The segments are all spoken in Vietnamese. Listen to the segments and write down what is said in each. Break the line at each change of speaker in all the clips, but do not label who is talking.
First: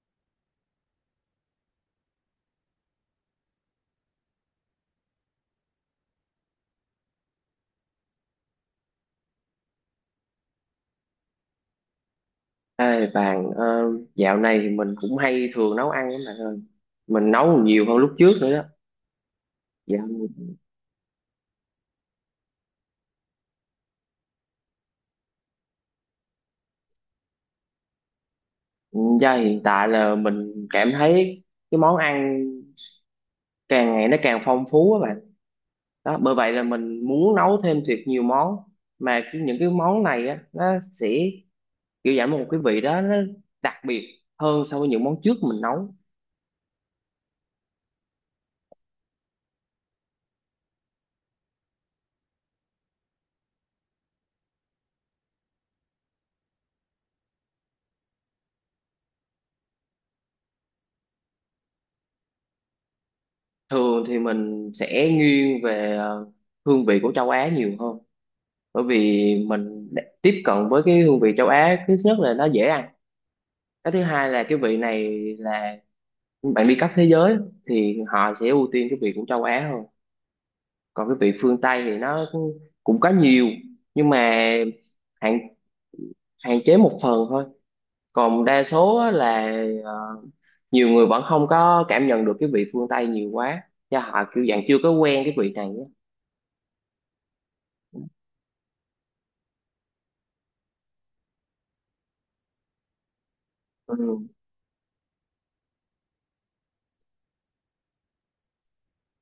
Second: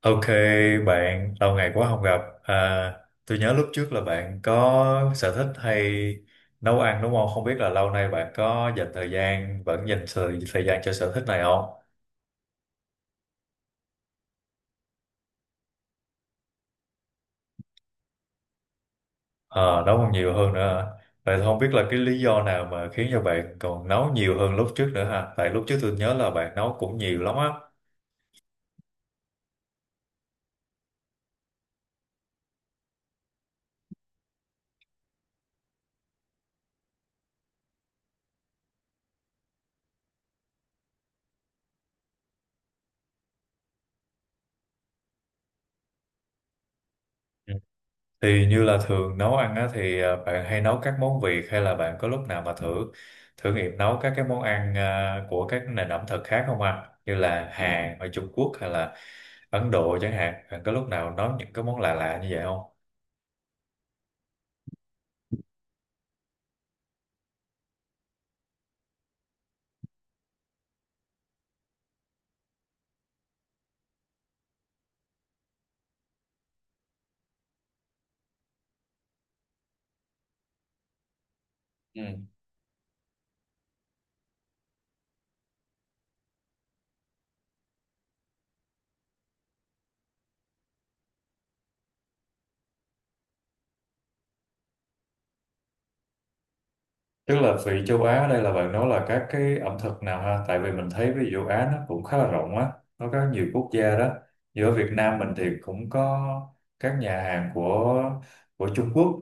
Ok bạn, lâu ngày quá không gặp. Tôi nhớ lúc trước là bạn có sở thích hay nấu ăn đúng không? Không biết là lâu nay bạn có dành thời gian, thời gian cho sở thích này không?
Ê bạn, dạo này thì mình cũng hay thường nấu ăn lắm bạn ơi, mình nấu nhiều hơn lúc trước nữa đó.
Ờ, nấu
Dạo
còn nhiều hơn nữa hả? Vậy thì không biết là cái lý do nào mà khiến cho bạn còn nấu nhiều hơn lúc trước nữa ha? Tại lúc trước tôi nhớ là bạn nấu cũng nhiều lắm á. Ừ.
giờ hiện tại là mình cảm thấy cái món ăn càng ngày nó càng phong phú á bạn. Đó bởi vậy là mình muốn nấu thêm thiệt nhiều món, mà những cái món này á nó sẽ kiểu giảm một cái vị đó, nó đặc biệt hơn so với những món trước mình nấu.
Thì như là thường nấu ăn á, thì bạn hay nấu các món Việt hay là bạn có lúc nào mà thử thử nghiệm nấu các cái món ăn, à, của các nền ẩm thực khác không ạ? Như là Hàn ở Trung Quốc hay là Ấn Độ chẳng hạn. Bạn có lúc nào nấu những cái món lạ lạ như vậy không?
Thường thì mình sẽ nghiêng về hương vị của châu Á nhiều hơn, bởi vì tiếp cận với cái hương vị châu Á, thứ nhất là nó dễ ăn, cái thứ hai là cái vị này là bạn đi khắp thế giới thì họ sẽ ưu tiên cái vị của châu Á hơn. Còn cái vị phương Tây thì nó cũng cũng có nhiều nhưng mà hạn hạn chế một phần thôi, còn đa số á là ờ, nhiều người vẫn không có cảm nhận được cái vị phương Tây nhiều quá, do họ kiểu dạng chưa có quen cái vị này á.
Tức là vị châu Á ở đây là bạn nói là các cái ẩm thực nào ha? Tại vì mình thấy ví dụ châu Á nó cũng khá là rộng á, nó có nhiều quốc
Ừ.
gia đó. Giữa Việt Nam mình thì cũng có các nhà hàng của Trung Quốc,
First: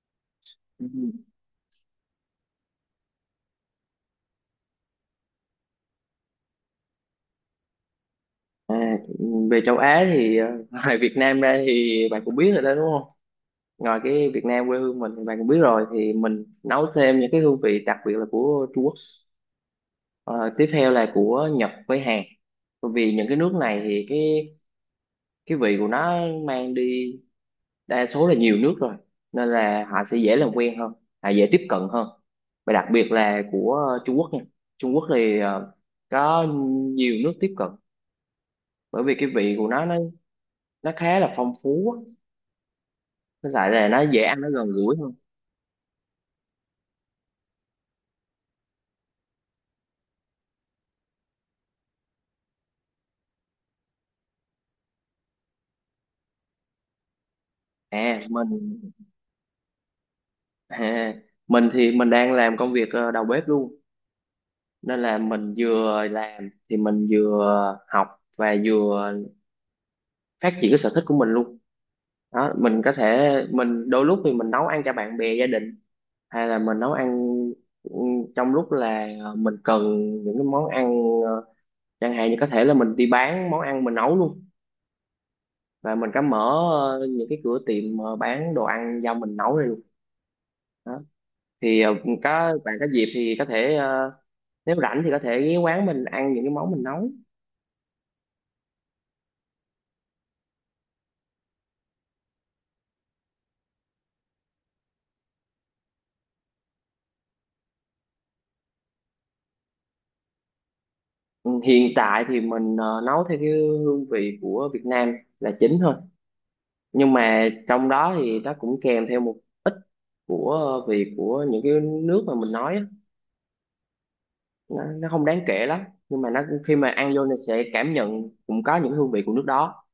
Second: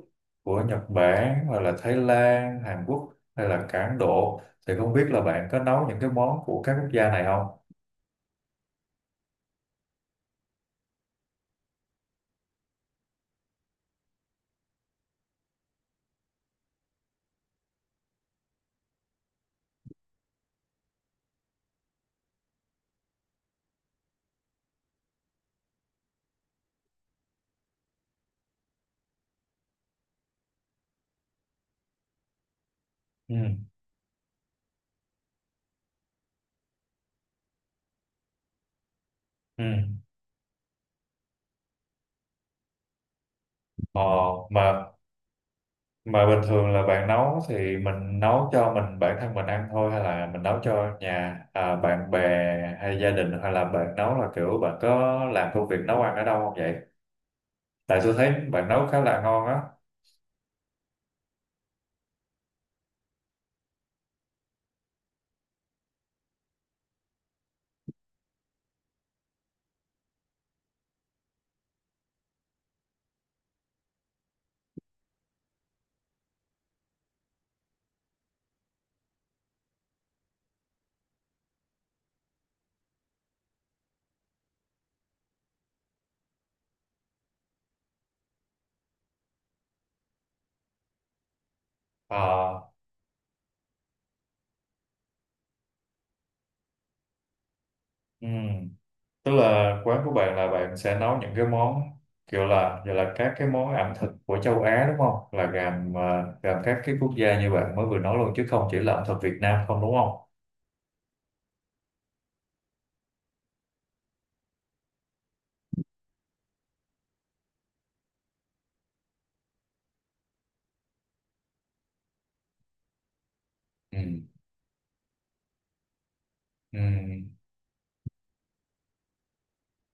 của Nhật
Ừ.
Bản hoặc là Thái Lan, Hàn Quốc hay là cả Ấn Độ. Thì không biết là bạn có nấu những cái món của các quốc gia này không?
À, về châu Á thì ngoài Việt Nam ra thì bạn cũng biết rồi đó đúng không, ngoài cái Việt Nam quê hương mình thì bạn cũng biết rồi, thì mình nấu thêm những cái hương vị đặc biệt là của Trung Quốc. Ờ, tiếp theo là của Nhật với Hàn, bởi vì những cái nước này thì cái vị của nó mang đi đa số là nhiều nước rồi, nên là họ sẽ dễ làm quen hơn, họ dễ tiếp cận hơn, và đặc biệt
Ừ.
là của Trung Quốc nha. Trung Quốc thì có nhiều nước tiếp cận, bởi vì cái vị
Ừ.
của nó nó khá là phong phú á, với lại là nó
Ờ,
dễ ăn, nó gần
mà
gũi hơn.
Mà bình thường là bạn nấu thì mình nấu cho mình bản thân mình ăn thôi hay là mình nấu cho bạn bè hay gia đình, hay là bạn nấu là kiểu bạn có làm công việc nấu ăn ở đâu không vậy? Tại tôi
à
thấy bạn
mình
nấu khá là ngon á.
À, mình thì mình đang làm công việc đầu bếp luôn, nên là mình vừa làm thì mình vừa học và vừa phát triển cái sở thích của mình luôn. Đó, mình có thể mình đôi lúc thì mình nấu ăn cho bạn bè gia đình, hay là mình nấu ăn, ừ, trong lúc là mình cần những cái món ăn, ờ, chẳng hạn như có thể là mình đi bán món ăn mình nấu luôn, và mình có mở những cái cửa tiệm bán đồ ăn do mình nấu ra luôn đó. Thì
Ờ,
có bạn có dịp thì có thể, nếu rảnh thì có thể ghé quán mình ăn những cái món mình nấu.
ừm. Tức là quán của bạn là bạn sẽ nấu những cái món kiểu là giờ là các cái món ẩm thực của châu Á đúng không? Là gồm các cái quốc gia như bạn mới vừa nói luôn, chứ không chỉ là ẩm thực Việt Nam không, đúng không?
Ừ, hiện tại thì mình nấu theo cái hương vị của Việt Nam là chính thôi, nhưng mà trong đó thì nó cũng kèm theo một ít của vị của những cái nước mà mình nói á.
Ừ.
Nó không đáng kể lắm, nhưng mà nó khi
Ừ.
mà ăn vô thì sẽ cảm nhận cũng có những hương vị của nước đó.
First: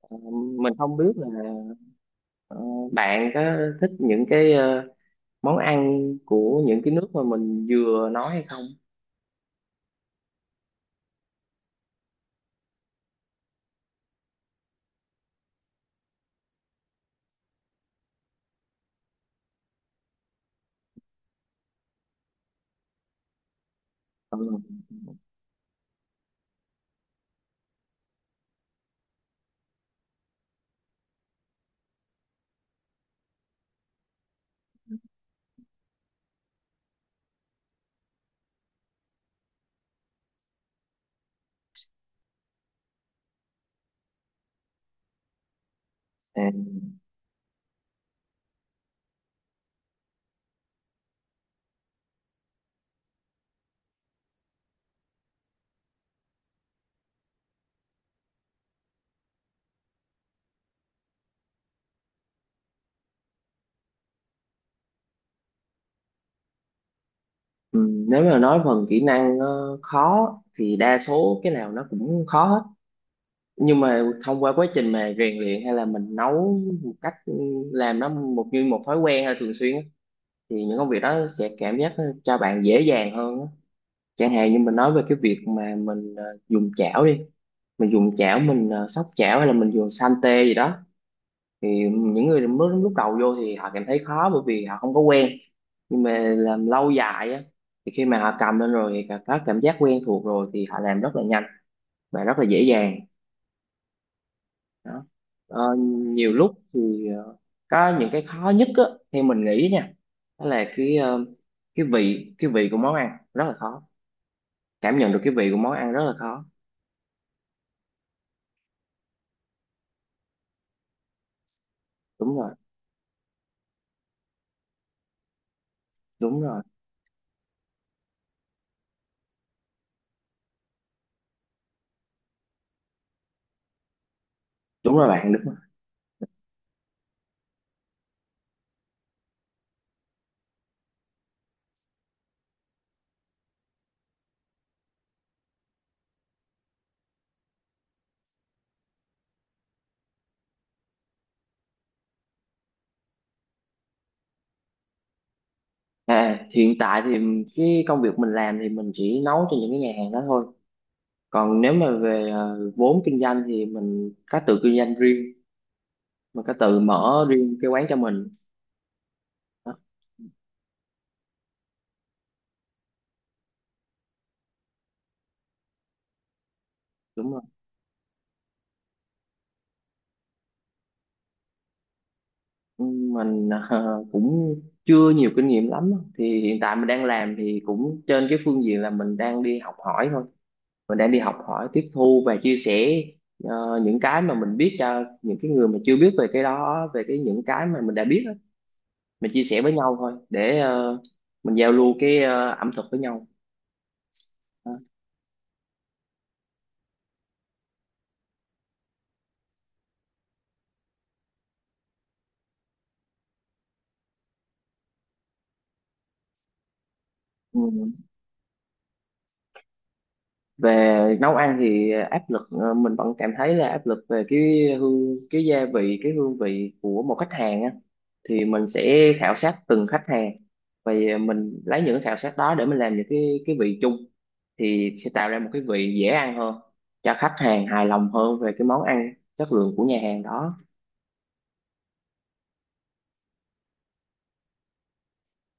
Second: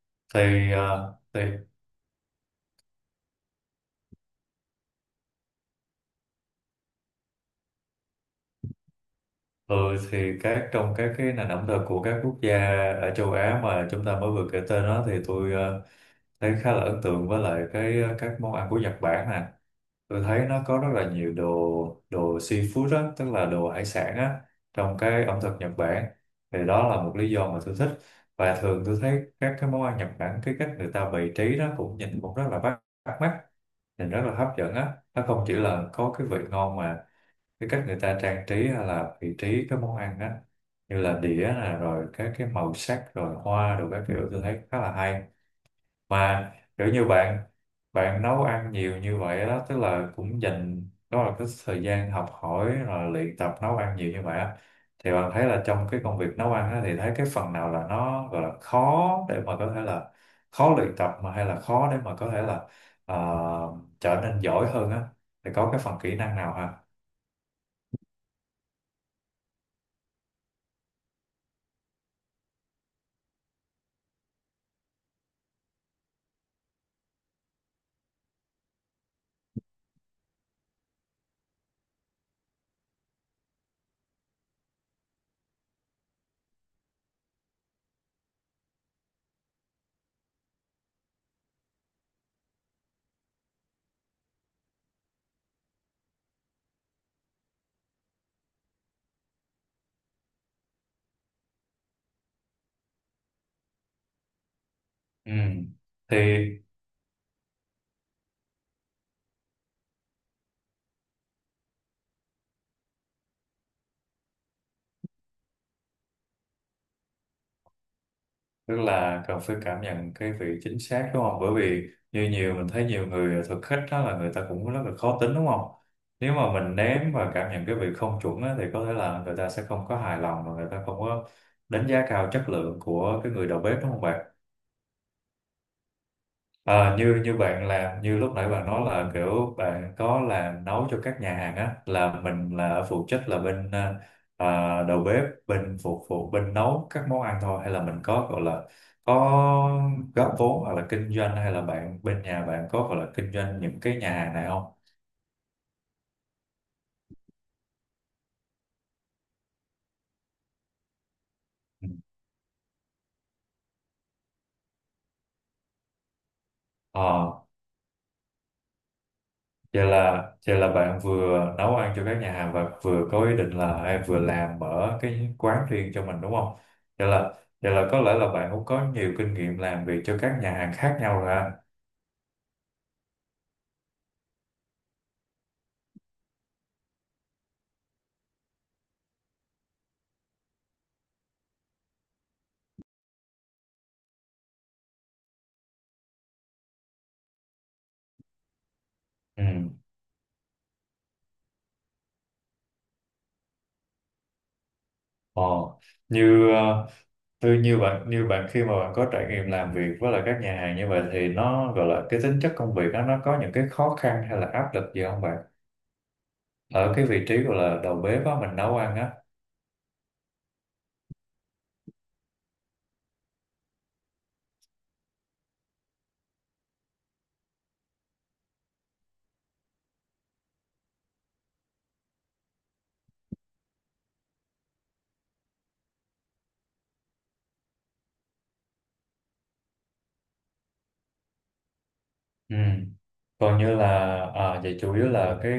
Ờ, mình
Thì
không
à,
biết là
thì
ờ, bạn có thích những cái món ăn của những cái nước mà mình vừa nói hay không.
Ừ, thì trong các cái nền ẩm thực của các quốc gia ở châu Á mà chúng ta mới vừa kể tên đó thì tôi thấy khá là ấn tượng với lại các món ăn của Nhật Bản nè. Tôi thấy nó có rất là nhiều đồ đồ seafood á, tức là đồ hải sản á,
Ừ.
trong cái ẩm thực Nhật Bản. Thì đó là một lý do mà tôi thích. Và thường tôi thấy các cái món ăn Nhật Bản, cái cách người ta bày trí đó cũng nhìn cũng rất là bắt bắt mắt, nhìn rất là hấp dẫn á, nó không chỉ là có cái vị ngon mà cái cách người ta trang trí hay là vị trí cái món ăn á, như là đĩa nè rồi các cái màu sắc rồi hoa rồi các kiểu, tôi thấy khá là hay.
À.
Mà kiểu như bạn bạn nấu ăn nhiều như vậy đó, tức là cũng dành đó là cái thời gian học hỏi rồi luyện tập nấu ăn nhiều như vậy á, thì bạn thấy là trong cái công việc nấu ăn á thì thấy cái phần nào là nó gọi là khó để mà có thể là khó luyện tập, mà hay là khó để mà có thể là ờ, trở nên giỏi hơn á, thì có cái phần kỹ năng nào ha?
Ừ, nếu mà nói phần kỹ năng khó thì đa số cái nào nó cũng khó hết, nhưng mà thông qua quá trình mà rèn luyện, hay là mình nấu một cách làm nó một như một thói quen hay là thường xuyên á, thì những công việc đó sẽ cảm giác nó cho bạn dễ dàng hơn á. Chẳng hạn như mình nói về cái việc mà mình dùng chảo đi, mình dùng chảo, mình xóc chảo hay là mình dùng san tê gì đó, thì những người mới lúc đầu vô thì họ cảm thấy khó bởi vì họ không có quen, nhưng mà làm lâu dài á thì khi mà họ cầm lên rồi thì có cảm giác quen thuộc rồi thì họ làm rất là nhanh và rất là dễ dàng đó.
Ừ.
ờ,
Thì
Nhiều lúc thì có những cái khó nhất á, theo mình nghĩ nha, đó là cái cái vị của món ăn rất là khó, cảm nhận được cái vị của món ăn rất là khó.
tức là cần phải cảm nhận cái vị chính xác đúng không? Bởi vì như
Đúng rồi,
nhiều mình thấy nhiều người thực khách đó là người ta cũng rất là khó tính đúng không? Nếu
đúng
mà
rồi.
mình ném và cảm nhận cái vị không chuẩn á, thì có thể là người ta sẽ không có hài lòng và người ta không có đánh giá cao chất lượng của cái người đầu bếp đúng không bạn?
Đúng rồi bạn, đúng rồi.
Ờ, như như bạn làm, như lúc nãy bạn nói là kiểu bạn có làm nấu cho các nhà hàng á, là mình là phụ trách là đầu bếp, bên phục vụ, bên nấu các món ăn thôi, hay là mình có gọi là có góp vốn hoặc là kinh doanh, hay là bạn bên nhà bạn có gọi là kinh doanh những cái nhà hàng này không?
À hiện tại thì cái công việc mình làm thì mình chỉ nấu cho những cái nhà hàng đó thôi, còn nếu
Ừ.
mà về vốn kinh doanh thì mình có tự kinh doanh riêng, mình có tự mở
Ờ.
riêng cái quán cho mình đó,
Vậy là bạn vừa nấu ăn cho các nhà hàng và vừa có ý định là hay vừa làm mở cái quán riêng cho mình đúng không? Vậy là
đúng rồi.
Vậy là có lẽ là bạn cũng có nhiều kinh nghiệm làm việc cho các nhà hàng khác nhau rồi ha.
Ừ, mình cũng chưa nhiều kinh nghiệm lắm á. Thì hiện tại mình đang làm thì cũng trên cái phương diện là mình đang đi học hỏi thôi, mình đang đi học hỏi, tiếp thu và chia sẻ những cái mà mình biết cho những cái người mà chưa biết về cái đó, về cái những cái mà mình đã biết á. Mình chia sẻ
Ừ.
với nhau thôi để mình giao lưu cái ẩm thực với nhau. Đó.
Ờ. Như ờ, tôi như như bạn, khi mà bạn có trải nghiệm làm việc với lại các nhà hàng như vậy thì nó gọi là cái tính chất công việc đó, nó có những cái khó khăn hay là áp lực gì không bạn? Ở cái vị trí gọi
Ừ.
là đầu bếp á, mình nấu ăn á.
Về nấu ăn thì áp lực, mình vẫn cảm thấy là áp lực về cái hương, cái gia vị, cái hương vị của một khách hàng á, thì mình sẽ khảo sát từng khách hàng, và mình lấy những cái khảo sát đó để mình làm những cái vị chung, thì sẽ tạo ra một cái vị dễ ăn hơn, cho khách hàng hài lòng hơn về cái món ăn chất lượng của nhà hàng đó.
Ừ. Còn như là vậy chủ yếu là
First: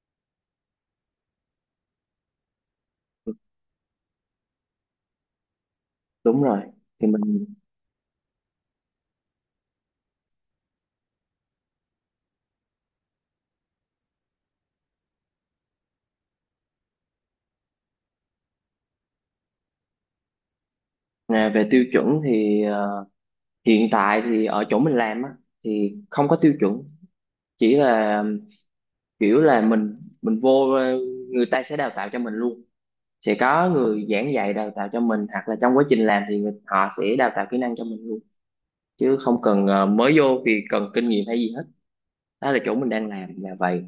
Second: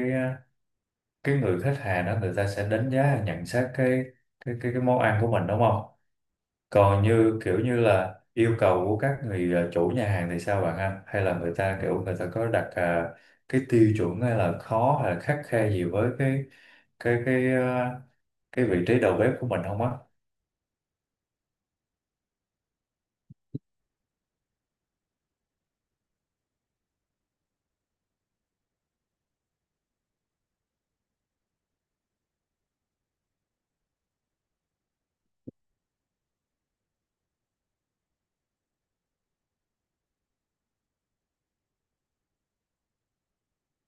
cái người khách hàng đó, người ta sẽ đánh giá nhận xét cái món ăn của mình đúng không,
Đúng rồi.
còn
Thì mình
như kiểu như là yêu cầu của các người chủ nhà hàng thì sao bạn ha, hay là người ta kiểu người ta có đặt cái tiêu chuẩn hay là khó hay là khắt khe gì với cái cái ờ, cái vị trí đầu bếp của mình không á?
à, về tiêu chuẩn thì hiện tại thì ở chỗ mình làm á thì không có tiêu chuẩn, chỉ là kiểu là mình vô, người ta sẽ đào tạo cho mình luôn, sẽ có người giảng dạy đào tạo cho mình, hoặc là trong quá trình làm thì họ sẽ đào tạo kỹ năng cho mình luôn, chứ không cần mới vô vì cần kinh nghiệm hay gì hết, đó là chỗ mình đang làm là vậy.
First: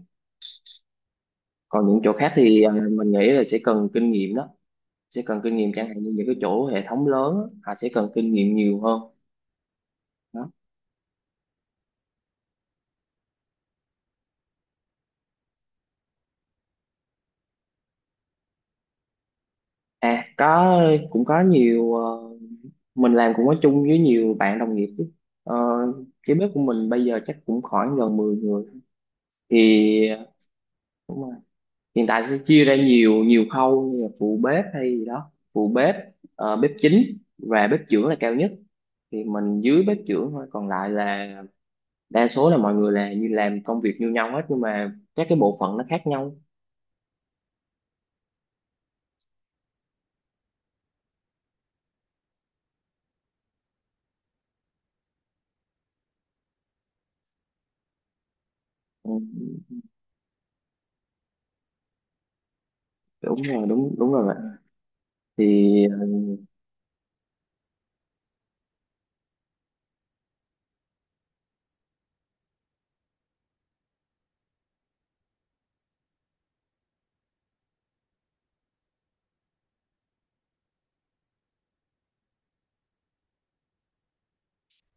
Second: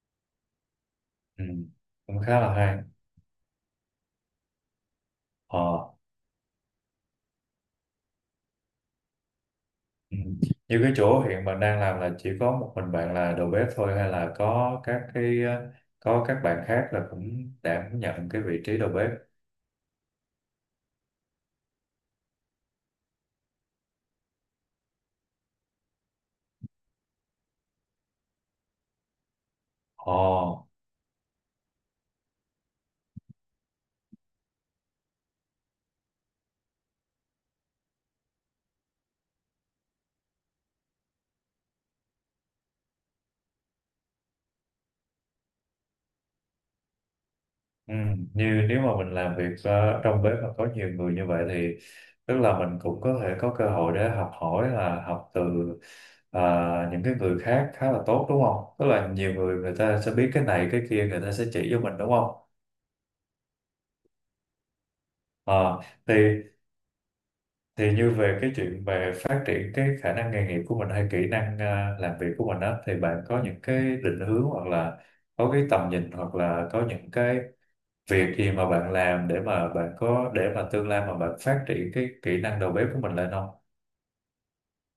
Ừ.
Còn những chỗ
Cũng
khác
khá là
thì
hay.
mình nghĩ là sẽ cần kinh nghiệm đó, sẽ cần kinh nghiệm, chẳng
Ờ.
hạn như những cái chỗ hệ thống lớn á, họ sẽ cần kinh nghiệm nhiều hơn
Ừ.
đó.
Như cái chỗ hiện mình đang làm là chỉ có một mình bạn là đầu bếp thôi, hay là có có các bạn khác là cũng đảm nhận cái vị trí đầu bếp?
À có, cũng có nhiều, mình làm cũng có chung với nhiều bạn đồng nghiệp chứ. Ờ, cái bếp của mình bây giờ chắc cũng khoảng gần 10 người thì
Ồ,
đúng rồi. Hiện tại sẽ chia ra nhiều nhiều khâu, như là phụ bếp hay gì đó, phụ bếp, bếp chính và bếp trưởng là cao nhất, thì mình dưới bếp trưởng thôi, còn lại là đa số là mọi người là như làm công việc như nhau hết, nhưng mà các cái bộ phận nó khác nhau.
ừ. Như nếu mà mình làm việc trong bếp mà có nhiều người như vậy thì tức là mình cũng có thể có cơ hội để học hỏi, là học từ ờ, những cái người khác khá là tốt đúng không? Tức là
Ừ,
nhiều người, người ta sẽ biết cái này cái kia, người ta sẽ chỉ cho mình đúng không?
đúng rồi, đúng đúng rồi bạn. Thì
Ờ, thì thì như về cái chuyện về phát triển cái khả năng nghề nghiệp của mình hay kỹ năng làm việc của mình á, thì bạn có những cái định hướng hoặc là có cái tầm nhìn, hoặc là có những cái việc gì mà bạn làm để mà bạn có để mà tương lai mà bạn phát triển cái kỹ năng đầu bếp của mình lên không?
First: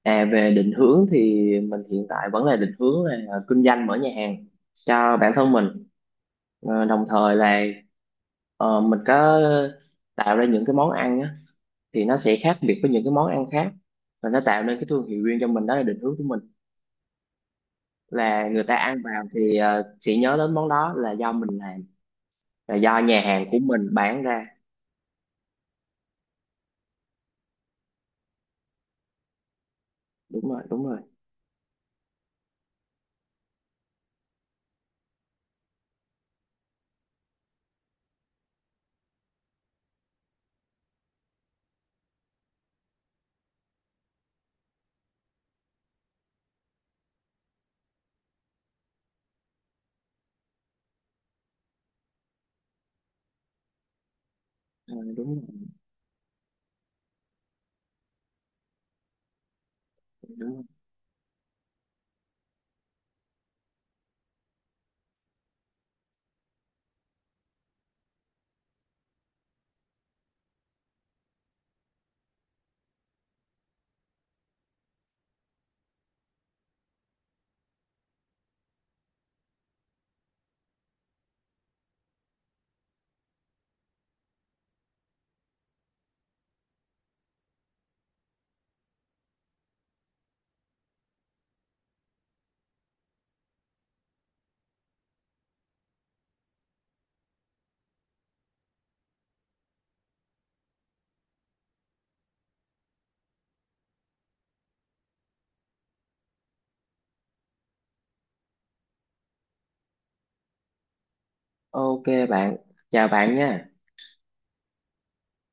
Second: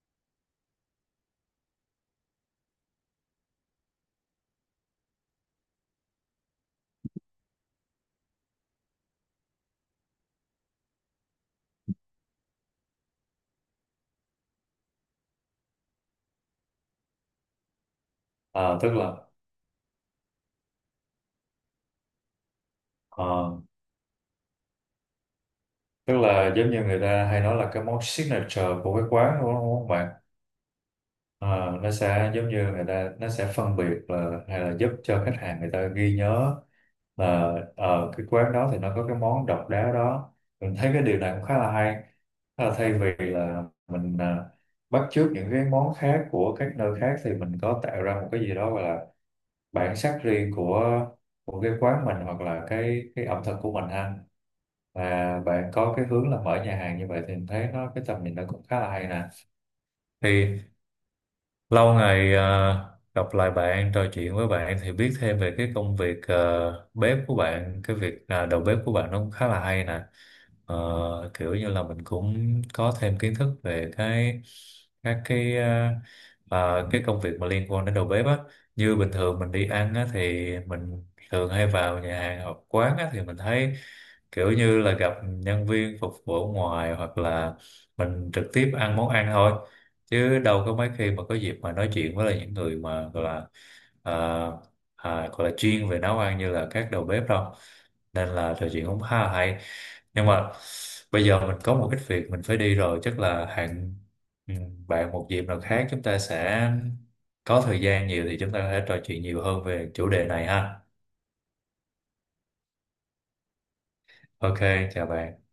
à, về định hướng thì mình hiện tại vẫn là định hướng là kinh doanh mở nhà hàng cho bản thân mình. Ờ, đồng thời là mình có tạo ra những cái món ăn á, thì nó sẽ khác biệt với những cái món ăn khác, và nó tạo nên cái thương hiệu riêng cho mình, đó là định hướng của mình, là người ta
Ờ, tức
ăn
là
vào thì sẽ nhớ đến món đó là do mình làm, là do nhà hàng của
ờ,
mình bán ra.
tức là giống như người ta hay nói là cái món signature của cái quán đúng không?
Đúng rồi, đúng rồi.
Ờ, nó sẽ giống như người ta, nó sẽ phân biệt là hay là giúp cho khách hàng người ta ghi nhớ là ở cái quán đó thì nó có cái món độc đáo đó. Mình thấy cái điều này cũng khá là hay. Thế là thay vì là bắt chước những cái món khác của các nơi khác thì mình có tạo ra một cái gì đó gọi là bản sắc riêng của cái quán mình hoặc là cái ẩm thực của mình ha.
Ờ, đúng
Và
rồi,
bạn có cái hướng là mở nhà hàng như vậy thì mình thấy nó cái tầm nhìn nó cũng khá là hay nè.
đúng
Thì
rồi.
lâu ngày gặp lại bạn, trò chuyện với bạn thì biết thêm về cái công việc bếp của bạn, đầu bếp của bạn, nó cũng khá là hay nè. Ờ, kiểu như là mình cũng có thêm kiến thức về cái các cái ờ, ờ, cái công việc mà liên quan đến đầu bếp á. Như bình thường mình đi ăn á thì mình thường hay vào nhà hàng hoặc quán á, thì mình thấy kiểu như là gặp nhân viên phục vụ ở ngoài, hoặc là mình trực tiếp ăn món ăn thôi, chứ đâu có mấy khi mà có dịp mà nói chuyện với lại những người mà gọi là ờ, gọi là chuyên về nấu ăn như là các đầu bếp đâu, nên là trò chuyện cũng khá là hay. Nhưng mà bây giờ mình có một ít việc mình phải đi rồi, chắc là hẹn ừ, bạn một dịp nào khác, chúng ta sẽ có thời gian nhiều thì chúng ta có thể trò chuyện nhiều hơn về chủ đề này ha.
Ok bạn, chào bạn nha.
Ok, chào bạn.